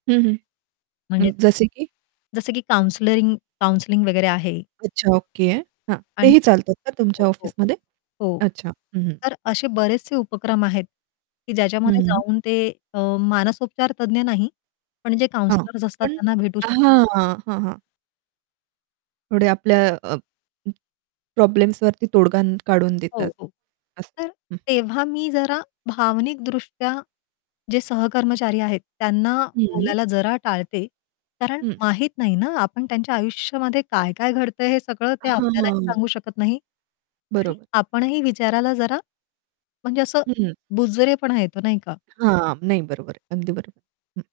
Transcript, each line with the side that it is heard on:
right: हं, हं.
left: म्हणजे
right: हं,
left: हं.
right: जसे की
left: जसं की काउंसलरिंग काउंसलिंग वगैरे आहे.
right: अच्छा ओके. हां,
left: आणि
right: तेही चालतात का
left: हो,
right: तुमच्या
left: हो.
right: ऑफिसमध्ये
left: हो.
right: अच्छा. हं, हं.
left: तर असे बरेचसे उपक्रम आहेत की
right: हं,
left: ज्याच्यामध्ये
right: हं.
left: जाऊन ते अ, मानसोपचार तज्ञ नाही, पण जे
right: हां.
left: काउंसलर्स असतात
right: पण
left: त्यांना भेटू
right: हां,
left: शकतात.
right: हां. हां, हां. थोडे आपल्या अ, अ, प्रॉब्लेम्सवरती तोडगा काढून देतात.
left: हो, हो.
right: असं.
left: तर
right: हं.
left: तेव्हा मी जरा भावनिक दृष्ट्या जे सहकर्मचारी आहेत, त्यांना
right: हं.
left: बोलायला जरा टाळते. कारण
right: हं.
left: माहीत नाही ना, आपण त्यांच्या आयुष्यामध्ये काय-काय घडतंय हे सगळं ते
right: हां,
left: आपल्यालाही
right: हां.
left: सांगू शकत नाही. आणि
right: बरोबर.
left: आपणही विचारायला जरा म्हणजे असं
right: हं.
left: बुजरेपणा येतो, नाही का?
right: हां. नाही बरोबर आहे, अगदी बरोबर. हं.